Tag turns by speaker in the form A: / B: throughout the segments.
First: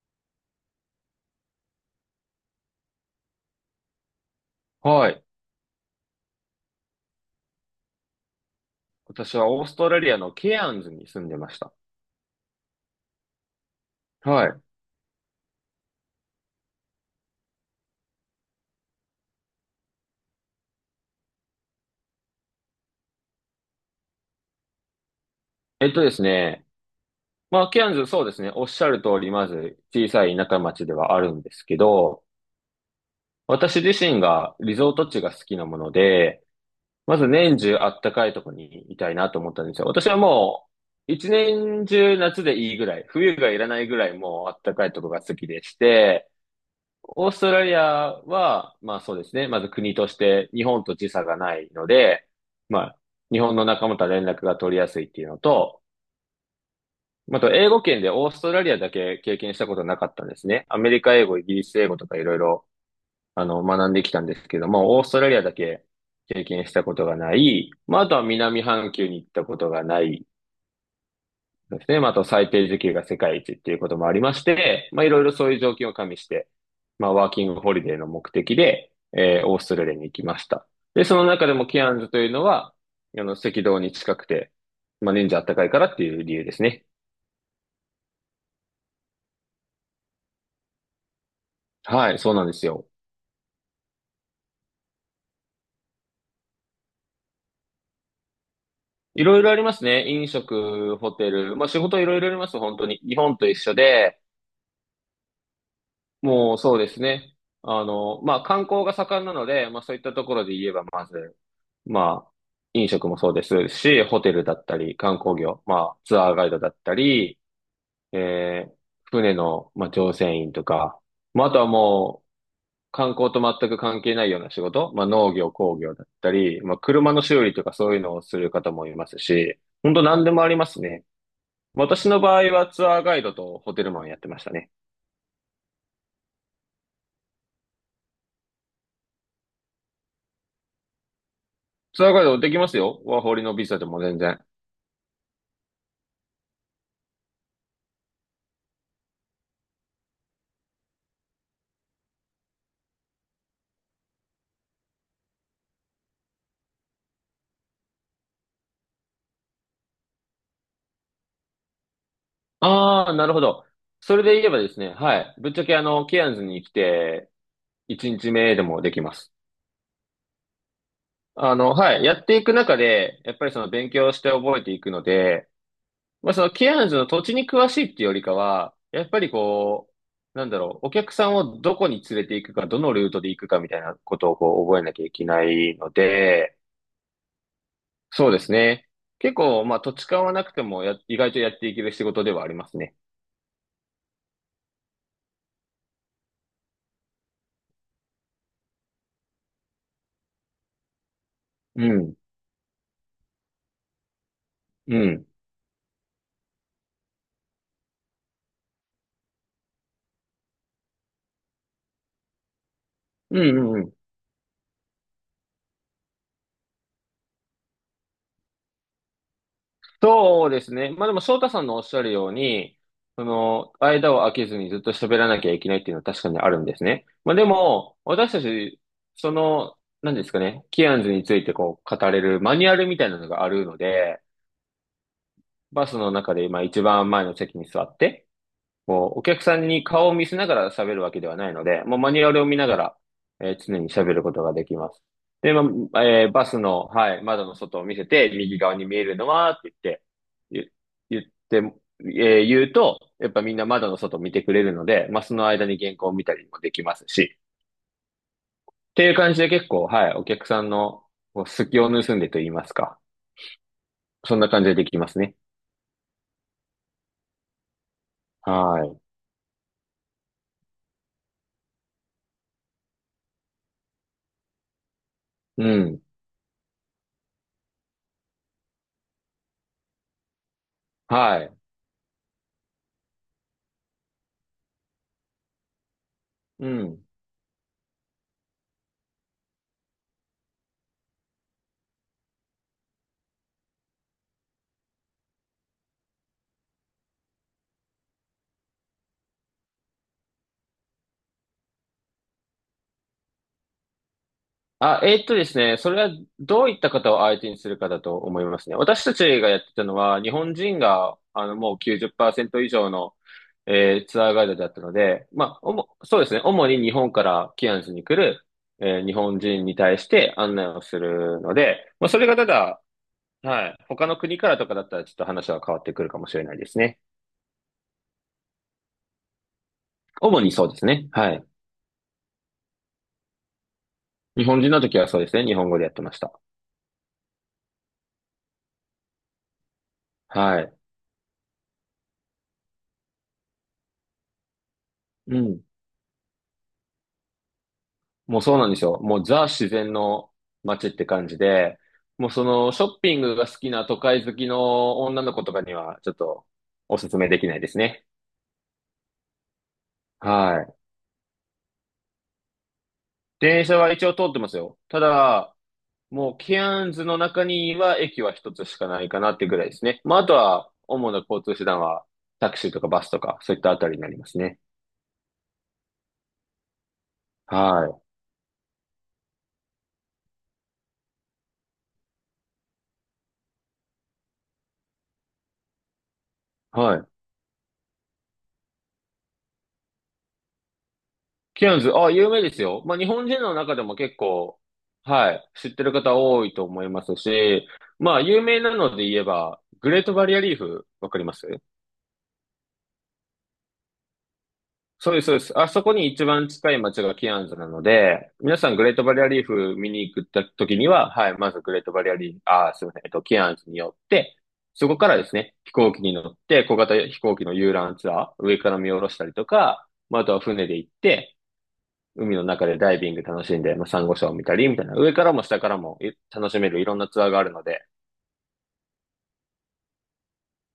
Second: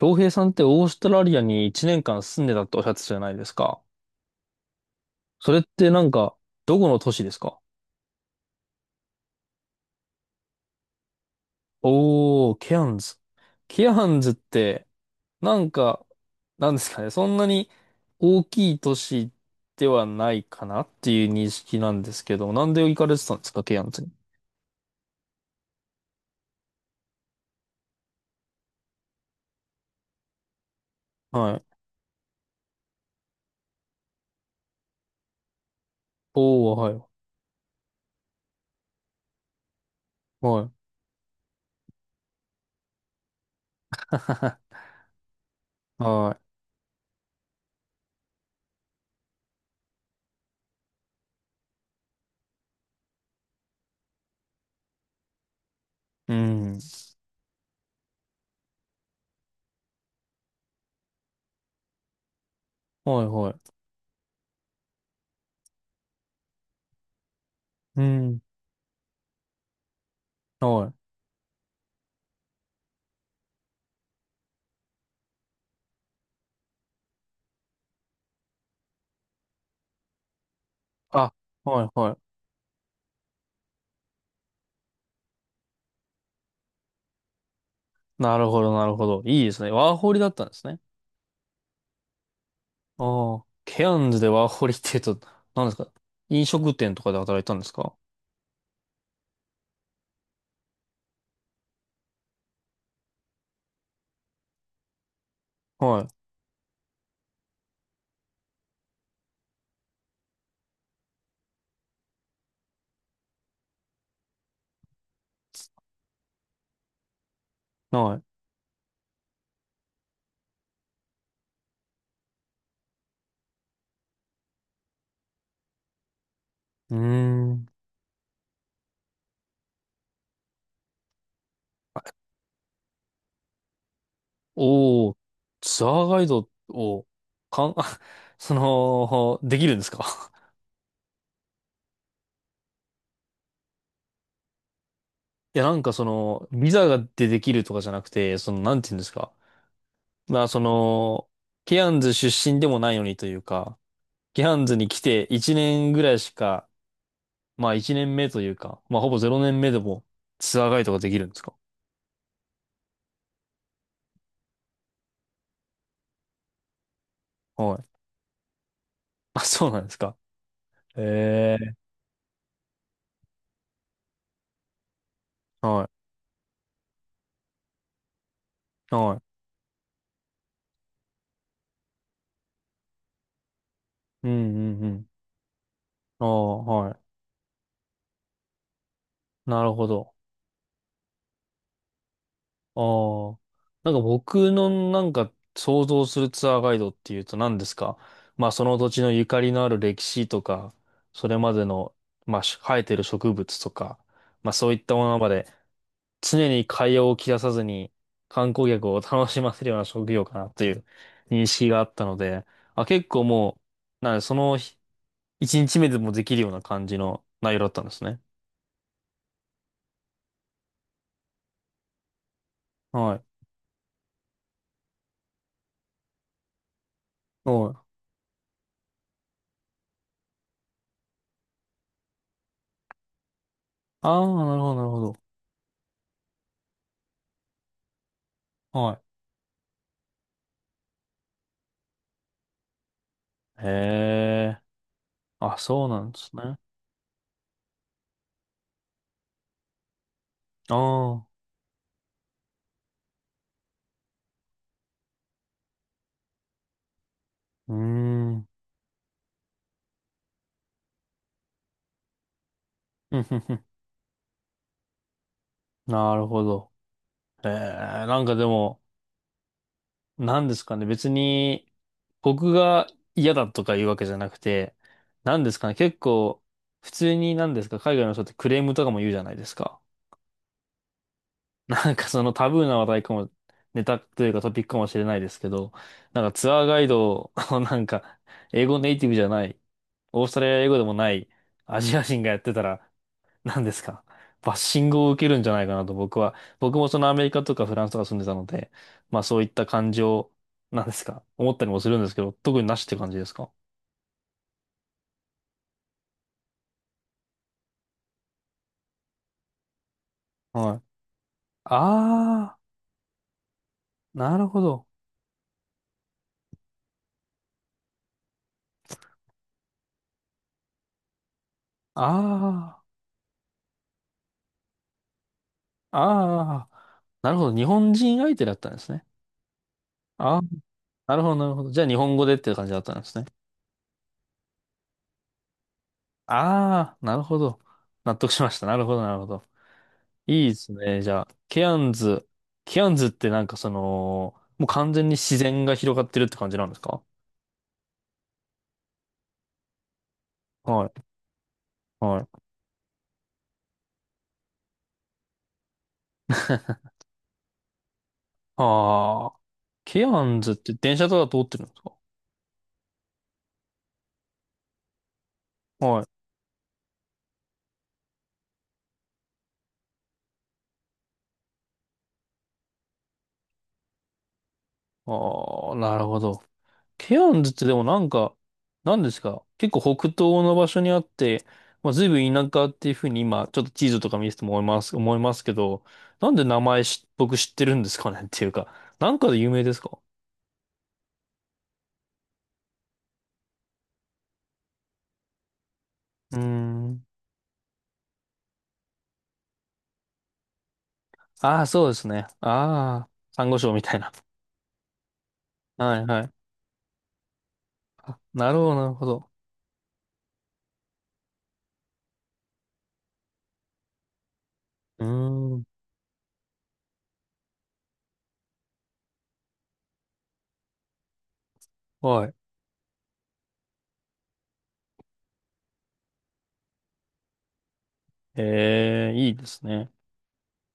A: 洋平さんってオーストラリアに1年間住んでたっておっしゃってたじゃないですか。
B: はい。
A: それってなんか、どこの都市ですか？
B: 私はオーストラリアのケアンズに住んでました。
A: おー、ケアンズ。ケアンズっ
B: はい。
A: て、なんか、なんですかね、そんなに大きい都市ではないかなっていう認識なんですけど、なんで行かれてたんですか、ケアンズに。
B: えっとですね。まあ、ケアンズ、そうですね。おっしゃる通り、まず小さい田舎町ではあるんで
A: は
B: す
A: い。
B: けど、私自身がリゾート地が好きなもので、
A: おー、はい。
B: まず年中あったかいとこにいたいなと思ったんですよ。私は
A: は
B: も
A: い。
B: う、一年中夏でいいぐらい、冬がいらないぐらいもうあった かいとこが好きでして、
A: は
B: オーストラリアは、まあそうですね。まず国として日本と時差がないので、まあ日本の仲間とは連絡が取りやすいっていうのと、
A: い。うん。
B: まあと英語圏でオーストラリアだけ経験したことなかったんですね。アメリカ英語、イギリス英語とかいろいろ
A: はい、はい。
B: 学んできたんですけども、オーストラリアだけ経験したことがない。まあ
A: う
B: あとは
A: ん。
B: 南半球に行ったことがない。
A: はい。
B: そうですね。まあ、あと最低時給が世界一っていうこともありまして、まあ、いろいろそういう条件を加味して、まあ、ワーキングホリデーの目的で、オーストラリアに行きました。で、その
A: あ、
B: 中でもケ
A: はい、
B: アンズ
A: は
B: という
A: い。
B: のは、あの、赤道に近くて、まあ、年中暖かいからっていう理由ですね。
A: なるほど、なるほど。いいですね。ワーホリだったんですね。
B: はい、そうなんですよ。
A: ああ、ケアンズでワーホリって言うと、何ですか？飲食店とかで働いたんですか？
B: いろいろありますね。飲食、ホテル、まあ、仕事いろいろあります、本当に。日本と一緒で、
A: はい。
B: もうそうですね。あの、まあ、観光が盛んなので、まあ、そういったところで言えば、まず、まあ、飲食もそうですし、ホテルだったり、観光業、まあ、ツアーガイドだったり、
A: はい。
B: えー船の、まあ、乗船員とか、まあ、あとはもう、観光と全く関係ないような仕事、まあ、農業、工業だったり、まあ、
A: うー
B: 車の修理と
A: ん。
B: かそういうのをする方もいますし、本当何でもありますね。私の場合はツアーガイドとホテルマンやってましたね。
A: おお、ツアーガイドを、かん、あその、できるんですか？
B: ツアーガイドできますよ。ワーホリのビザでも全然。
A: いや、なんかその、ビザができるとかじゃなくて、その、なんて言うんですか。まあ、その、ケアンズ出身でもないのにというか、ケアンズに来て1年ぐらいしか、まあ1年目というか、まあほぼ0年目でもツアーガイドができるんですか？
B: ああ、なるほど。それで言えばですね、はい。ぶっちゃけあの、ケアンズに来て、
A: はい。
B: 1日目でもできます。
A: あ、そうなんですか。
B: あ
A: え
B: の、
A: え、
B: はい。やっていく中で、やっぱりその勉強して覚えていくので、
A: は
B: まあそのケアンズの土地に詳しいっていうよりかは、
A: い、
B: やっ
A: は
B: ぱり
A: い。
B: こう、なんだろう、お客さんをどこに連れて行くか、どのルートで行くかみたいなこ
A: う
B: と
A: ん
B: を
A: う
B: こう覚
A: ん
B: え
A: う
B: なき
A: ん。
B: ゃいけないの
A: ああ、
B: で、
A: はい。
B: そうですね。結
A: な
B: 構、
A: る
B: まあ
A: ほ
B: 土地
A: ど。
B: 勘はなくてもや、意外とやっていける仕事ではあります
A: あ
B: ね。
A: あ。なんか僕のなんか想像するツアーガイドっていうと何ですか？まあその土地のゆかりのある歴史とか、それまで
B: う
A: の、
B: ん。
A: まあ生えてる植物とか、まあそういった
B: う
A: もの
B: ん。
A: まで常に会話を切らさずに観光客を楽しませるような職業かなという認識があったので、あ、結構
B: うん
A: も
B: うんうん。
A: う、なんでその日一日目でもできるような感じの内容だったんですね。
B: そうですね。まあでも、翔太さんのおっしゃるように、
A: はい。
B: その、間を空けずにずっと喋らなきゃいけないっていうのは確かにあるんですね。まあで
A: はい。
B: も、私たち、その、何ですかね、キアンズについてこう、語れるマニュアルみたいなのがあるので、
A: ああ、なるほど、なるほど。
B: バスの中でまあ一番前の席に座って、
A: は
B: こう、お客さんに顔を見せながら喋るわけではないので、もうマニュアルを見ながら、
A: い。へ
B: 常に喋ることが
A: え。
B: できます。で、
A: あ、
B: ま
A: そうな
B: あ、
A: んですね。
B: バ
A: あ
B: スの、はい、窓の外を見せて、右側に見えるのは、って言って、言言
A: あ、
B: って、言うと、やっぱみんな窓の外を見てくれるので、まあ、その間に原稿を見たりもできますし、
A: うーん。
B: っていう感じで結構、はい、お客さんのこう隙を盗んでと言いますか、
A: ふんふんふん。
B: そんな感じでできますね。
A: なるほど。ええ、なんかでも、
B: はい。
A: なんですかね。別に、僕が嫌だとか言うわけじゃなくて、なんです
B: う
A: かね。結
B: ん。
A: 構、普通になんですか、海外の人ってクレームとかも言うじゃないですか。
B: はい。
A: なんかそのタブーな話題かも、ネタというかトピックかもしれないですけど、なんかツアー
B: う
A: ガイ
B: ん。
A: ドを なんか、英語ネイティブじゃない、オーストラリア英語でもないアジア人がやってたら、何ですかバッシングを受けるんじゃないかなと僕もそのアメリカとかフランスとか住んでたので、まあそういった感情、なんですか思ったりもするんですけど、特になしって感じですか？
B: あ、ですね、それはどういった方を相手にするかだと思いますね。私たちがやってたのは、日本
A: は
B: 人
A: い。
B: が、あの、もう
A: あ
B: 90%以上の、
A: ー、
B: ツアー
A: な
B: ガイ
A: る
B: ド
A: ほ
B: だった
A: ど。
B: ので、まあ、おも、そうですね、主に日本からキアンズに来る、日本人に対して案内をするので、
A: あ
B: まあ、それがただ、
A: ー、
B: はい、他の国からとかだったらちょっと話は変わってくるかもしれないで
A: あー、
B: すね。
A: なるほど。日本人相手だったんですね。あ
B: 主
A: ー、
B: にそうですね。
A: なるほ
B: は
A: ど、
B: い。
A: なるほど。じゃあ日本語でっていう感じだったんですね。
B: 日本人の時はそうですね、日本語でやってました。
A: ああ、なるほど。納得しました。なるほど、なるほど。いいで
B: は
A: す
B: い。
A: ね。じゃあ、ケアンズ。ケアンズってなんかその、もう完全に
B: う
A: 自
B: ん。
A: 然が広がってるって感じなんですか？
B: もうそうなんですよ。もうザ自然の
A: は
B: 街っ
A: い、
B: て感じで、
A: は
B: もう
A: い。
B: そのショッピングが好きな都会好きの女の子とかにはちょっとおすすめできないですね。
A: ああ、ケアンズっ
B: は
A: て
B: い。
A: 電車とか通ってるんですか？
B: 電車は一応通ってますよ。ただ、
A: はい。
B: もうケアンズの中には駅は一つしかないかなっていうぐらいですね。まああとは主な交通手段はタクシーとかバスとかそういったあたりになりますね。
A: ああ、なるほど。ケアンズってでも
B: は
A: なんか、なんですか結構北東の場所にあって、まあ、随分田舎っていうふうに今、ちょっと地図とか見せても思いますけど、なんで名
B: い。
A: 前
B: はい。
A: 僕知ってるんですかねっていうか、なんかで有名ですか？
B: キアヌズ、あ、有名ですよ。まあ、日本人の中でも結構、はい、知ってる方
A: うー
B: 多いと思い
A: ん。
B: ますし、まあ、有名なので言えば、グレートバリアリーフ、わかります？
A: ああ、そうですね。ああ、珊瑚礁みたいな。
B: そうです、そうです。あそこ
A: はい
B: に
A: は
B: 一
A: い。
B: 番近い街がキアンズなの
A: あ、
B: で、
A: な
B: 皆
A: るほ
B: さ
A: ど、
B: んグ
A: な
B: レ
A: る
B: ー
A: ほ
B: トバリア
A: ど。
B: リーフ見に行った時には、はい、まずグレートバリアリーフ、あー、すみません、キアンズに寄って、そこ
A: うー
B: からですね、
A: ん。
B: 飛行機に乗って、小型飛行機の遊覧ツアー、上から見下ろしたりとか、まあ、あとは船で行って、
A: はい。
B: 海の中でダイビング楽しんで、まあ、サンゴ礁を見たり、みたいな、上からも下からもい楽しめるいろんなツアーがあるので、
A: ええ、いいですね。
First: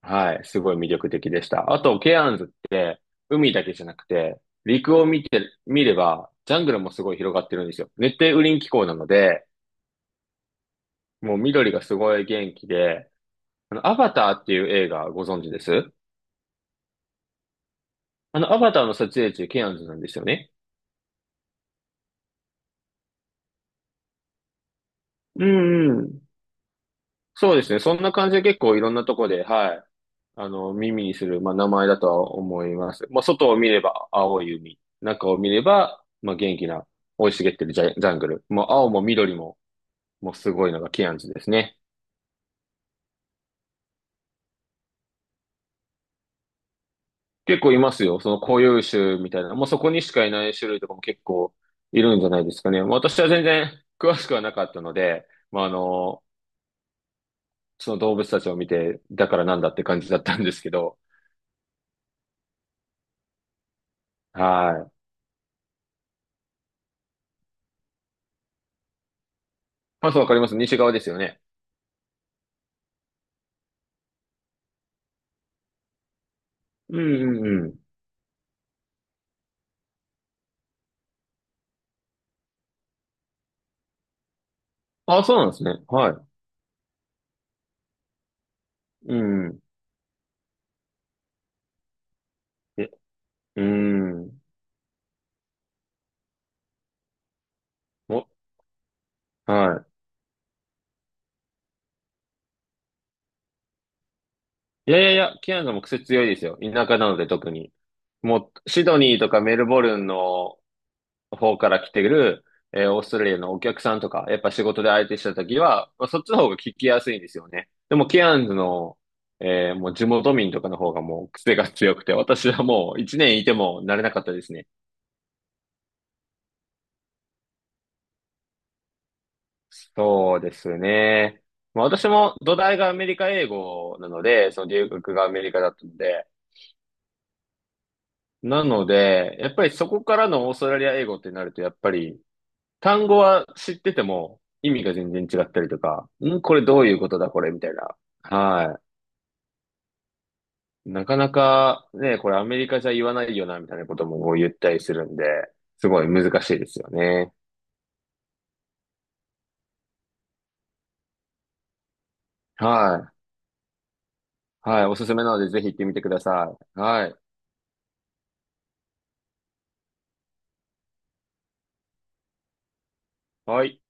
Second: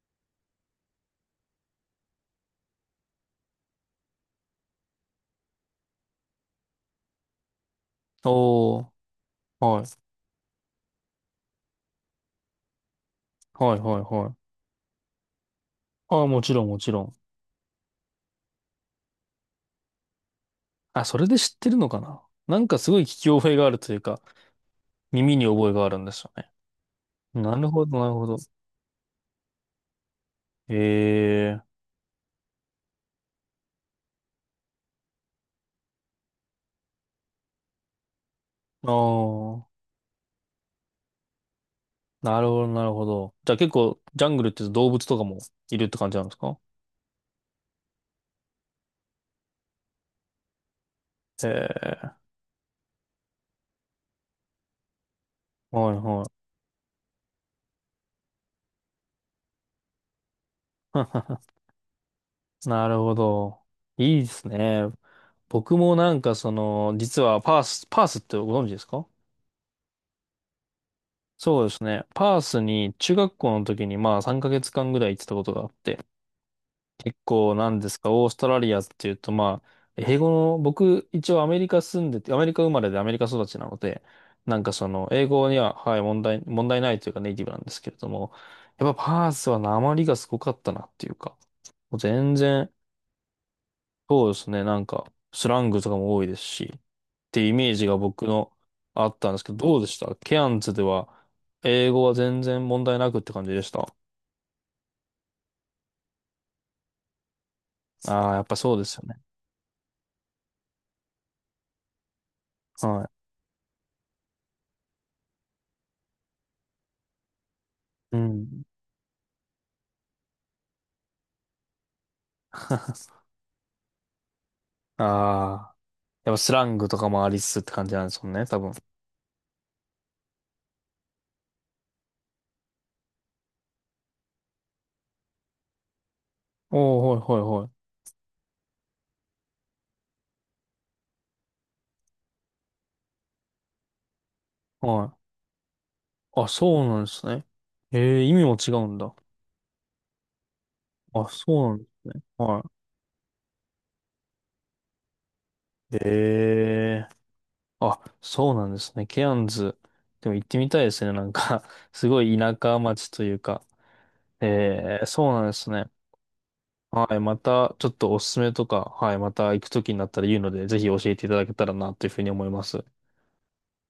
B: はい、すごい魅力的でした。あと、ケアンズって、海だけじゃなくて、陸を見て、見れば、ジャングルもすごい広がってるんですよ。熱帯雨林気
A: お
B: 候
A: ー。
B: なので、
A: はい。
B: もう緑がすごい元気で、あ
A: はい
B: の、ア
A: はい
B: バタ
A: は
B: ー
A: い。
B: っていう映画ご存知です？
A: ああ、もちろんもちろん。
B: あの、アバターの撮影地、ケアンズなんですよね。
A: あ、それで知ってるのかな？なんかすごい聞き覚えがあるというか、耳
B: う
A: に覚えがある
B: んう
A: んで
B: ん。
A: すよね。
B: そ
A: な
B: うで
A: る
B: すね。
A: ほ
B: そ
A: ど、
B: ん
A: な
B: な
A: るほ
B: 感
A: ど。
B: じで結構いろんなとこで、はい。あの、
A: え
B: 耳にする、まあ、
A: え
B: 名
A: ー。
B: 前だとは思います。まあ、外を見れば青い海、中を見れば、まあ、元気な、生い茂ってるジャングル。もう青も緑も、
A: ああ、
B: もうすごいのがケアンズですね。
A: なるほど、なるほど。じゃあ結構、ジャングルって動物とかもいるって感じなんですか？
B: 結構いますよ。その固有種みたいな。もうそこにしかいない種類とかも結構いる
A: ええ
B: んじゃないですかね。私は全然詳しくはなかったので、まあ、あ
A: ー、はい、は
B: の、
A: い。
B: その動物たちを見て、だからなんだって感じだったんですけど。
A: なるほど。いいです
B: は
A: ね。
B: い。
A: 僕もなんかその、実はパースってご存知ですか？
B: パスわかります？西側ですよね。
A: そうですね。パースに中学校の時にまあ3ヶ月間ぐらい行ってたことがあって、
B: うん
A: 結
B: う
A: 構
B: んう
A: なん
B: ん。
A: ですか、オーストラリアっていうと、まあ、英語の、僕、一応アメリカ住んでて、アメリカ生まれでアメリカ育ちなので、なんかその、
B: あ、
A: 英
B: そうな
A: 語
B: ん
A: に
B: です
A: は、
B: ね。
A: はい、
B: は
A: 問
B: い。
A: 題、問題ないというかネイティブなんですけれども、やっぱ
B: う
A: パー
B: ん
A: ス
B: う
A: は
B: ん。
A: 訛りがすごかったなっていうか、もう全然、
B: え、う
A: そうで
B: ん。
A: すね、なんか、スラングとかも多いですし、っていうイメージが僕
B: お、
A: のあったんですけど、どう
B: は
A: でしたケアンズでは、英語は全然問題なくって感じでした？
B: い。いやいやいや、キアヌも癖強いですよ。田舎なので特に。
A: ああー、やっ
B: も
A: ぱ
B: う、
A: そう
B: シ
A: です
B: ド
A: よ
B: ニ
A: ね。
B: ーとかメルボルンの方から来てる、オー
A: は
B: ストラリアのお客さんとか、やっぱ仕事で相手した時は、まあ、そっちの方が聞きやすいんですよね。でも、
A: い。う
B: ケアンズ
A: ん。
B: の、もう地元民とかの方がもう癖が強くて、私はもう一 年いても慣れなかったですね。
A: ああ。やっぱスラングとかもありつつって感じなんですもんね、多分。
B: そうですね。まあ、私も土台がアメリカ英語なので、その留学がアメリカだったので、
A: おー、はいは
B: なので、やっぱりそこからのオーストラリア英語ってなると、やっぱり単語は知ってても意味
A: い
B: が
A: はい。
B: 全
A: は
B: 然
A: い。
B: 違ったりとか、ん、
A: あ、
B: これど
A: そう
B: ういう
A: なん
B: こ
A: で
B: と
A: す
B: だ、こ
A: ね。
B: れみたいな。
A: ええ、意味も違
B: は
A: うんだ。
B: い。なか
A: あ、
B: な
A: そうなんで
B: か
A: す
B: ね、
A: ね。
B: これアメ
A: は
B: リカじゃ言わないよな、みたいなことも言ったりするんで、す
A: い。
B: ごい難しいですよ
A: ええ、
B: ね。
A: あ、そうなんですね。ケアンズ。でも行ってみたいですね。なんか すごい田舎
B: は
A: 町
B: い。
A: というか。
B: はい。お
A: ええ、
B: すすめ
A: そ
B: な
A: う
B: の
A: なん
B: で、
A: で
B: ぜひ
A: す
B: 行って
A: ね。
B: みてください。
A: は
B: はい。
A: い。また、ちょっとおすすめとか、はい。また行くときになったら言うので、ぜひ教えていただけたらな、というふうに思います。
B: はい。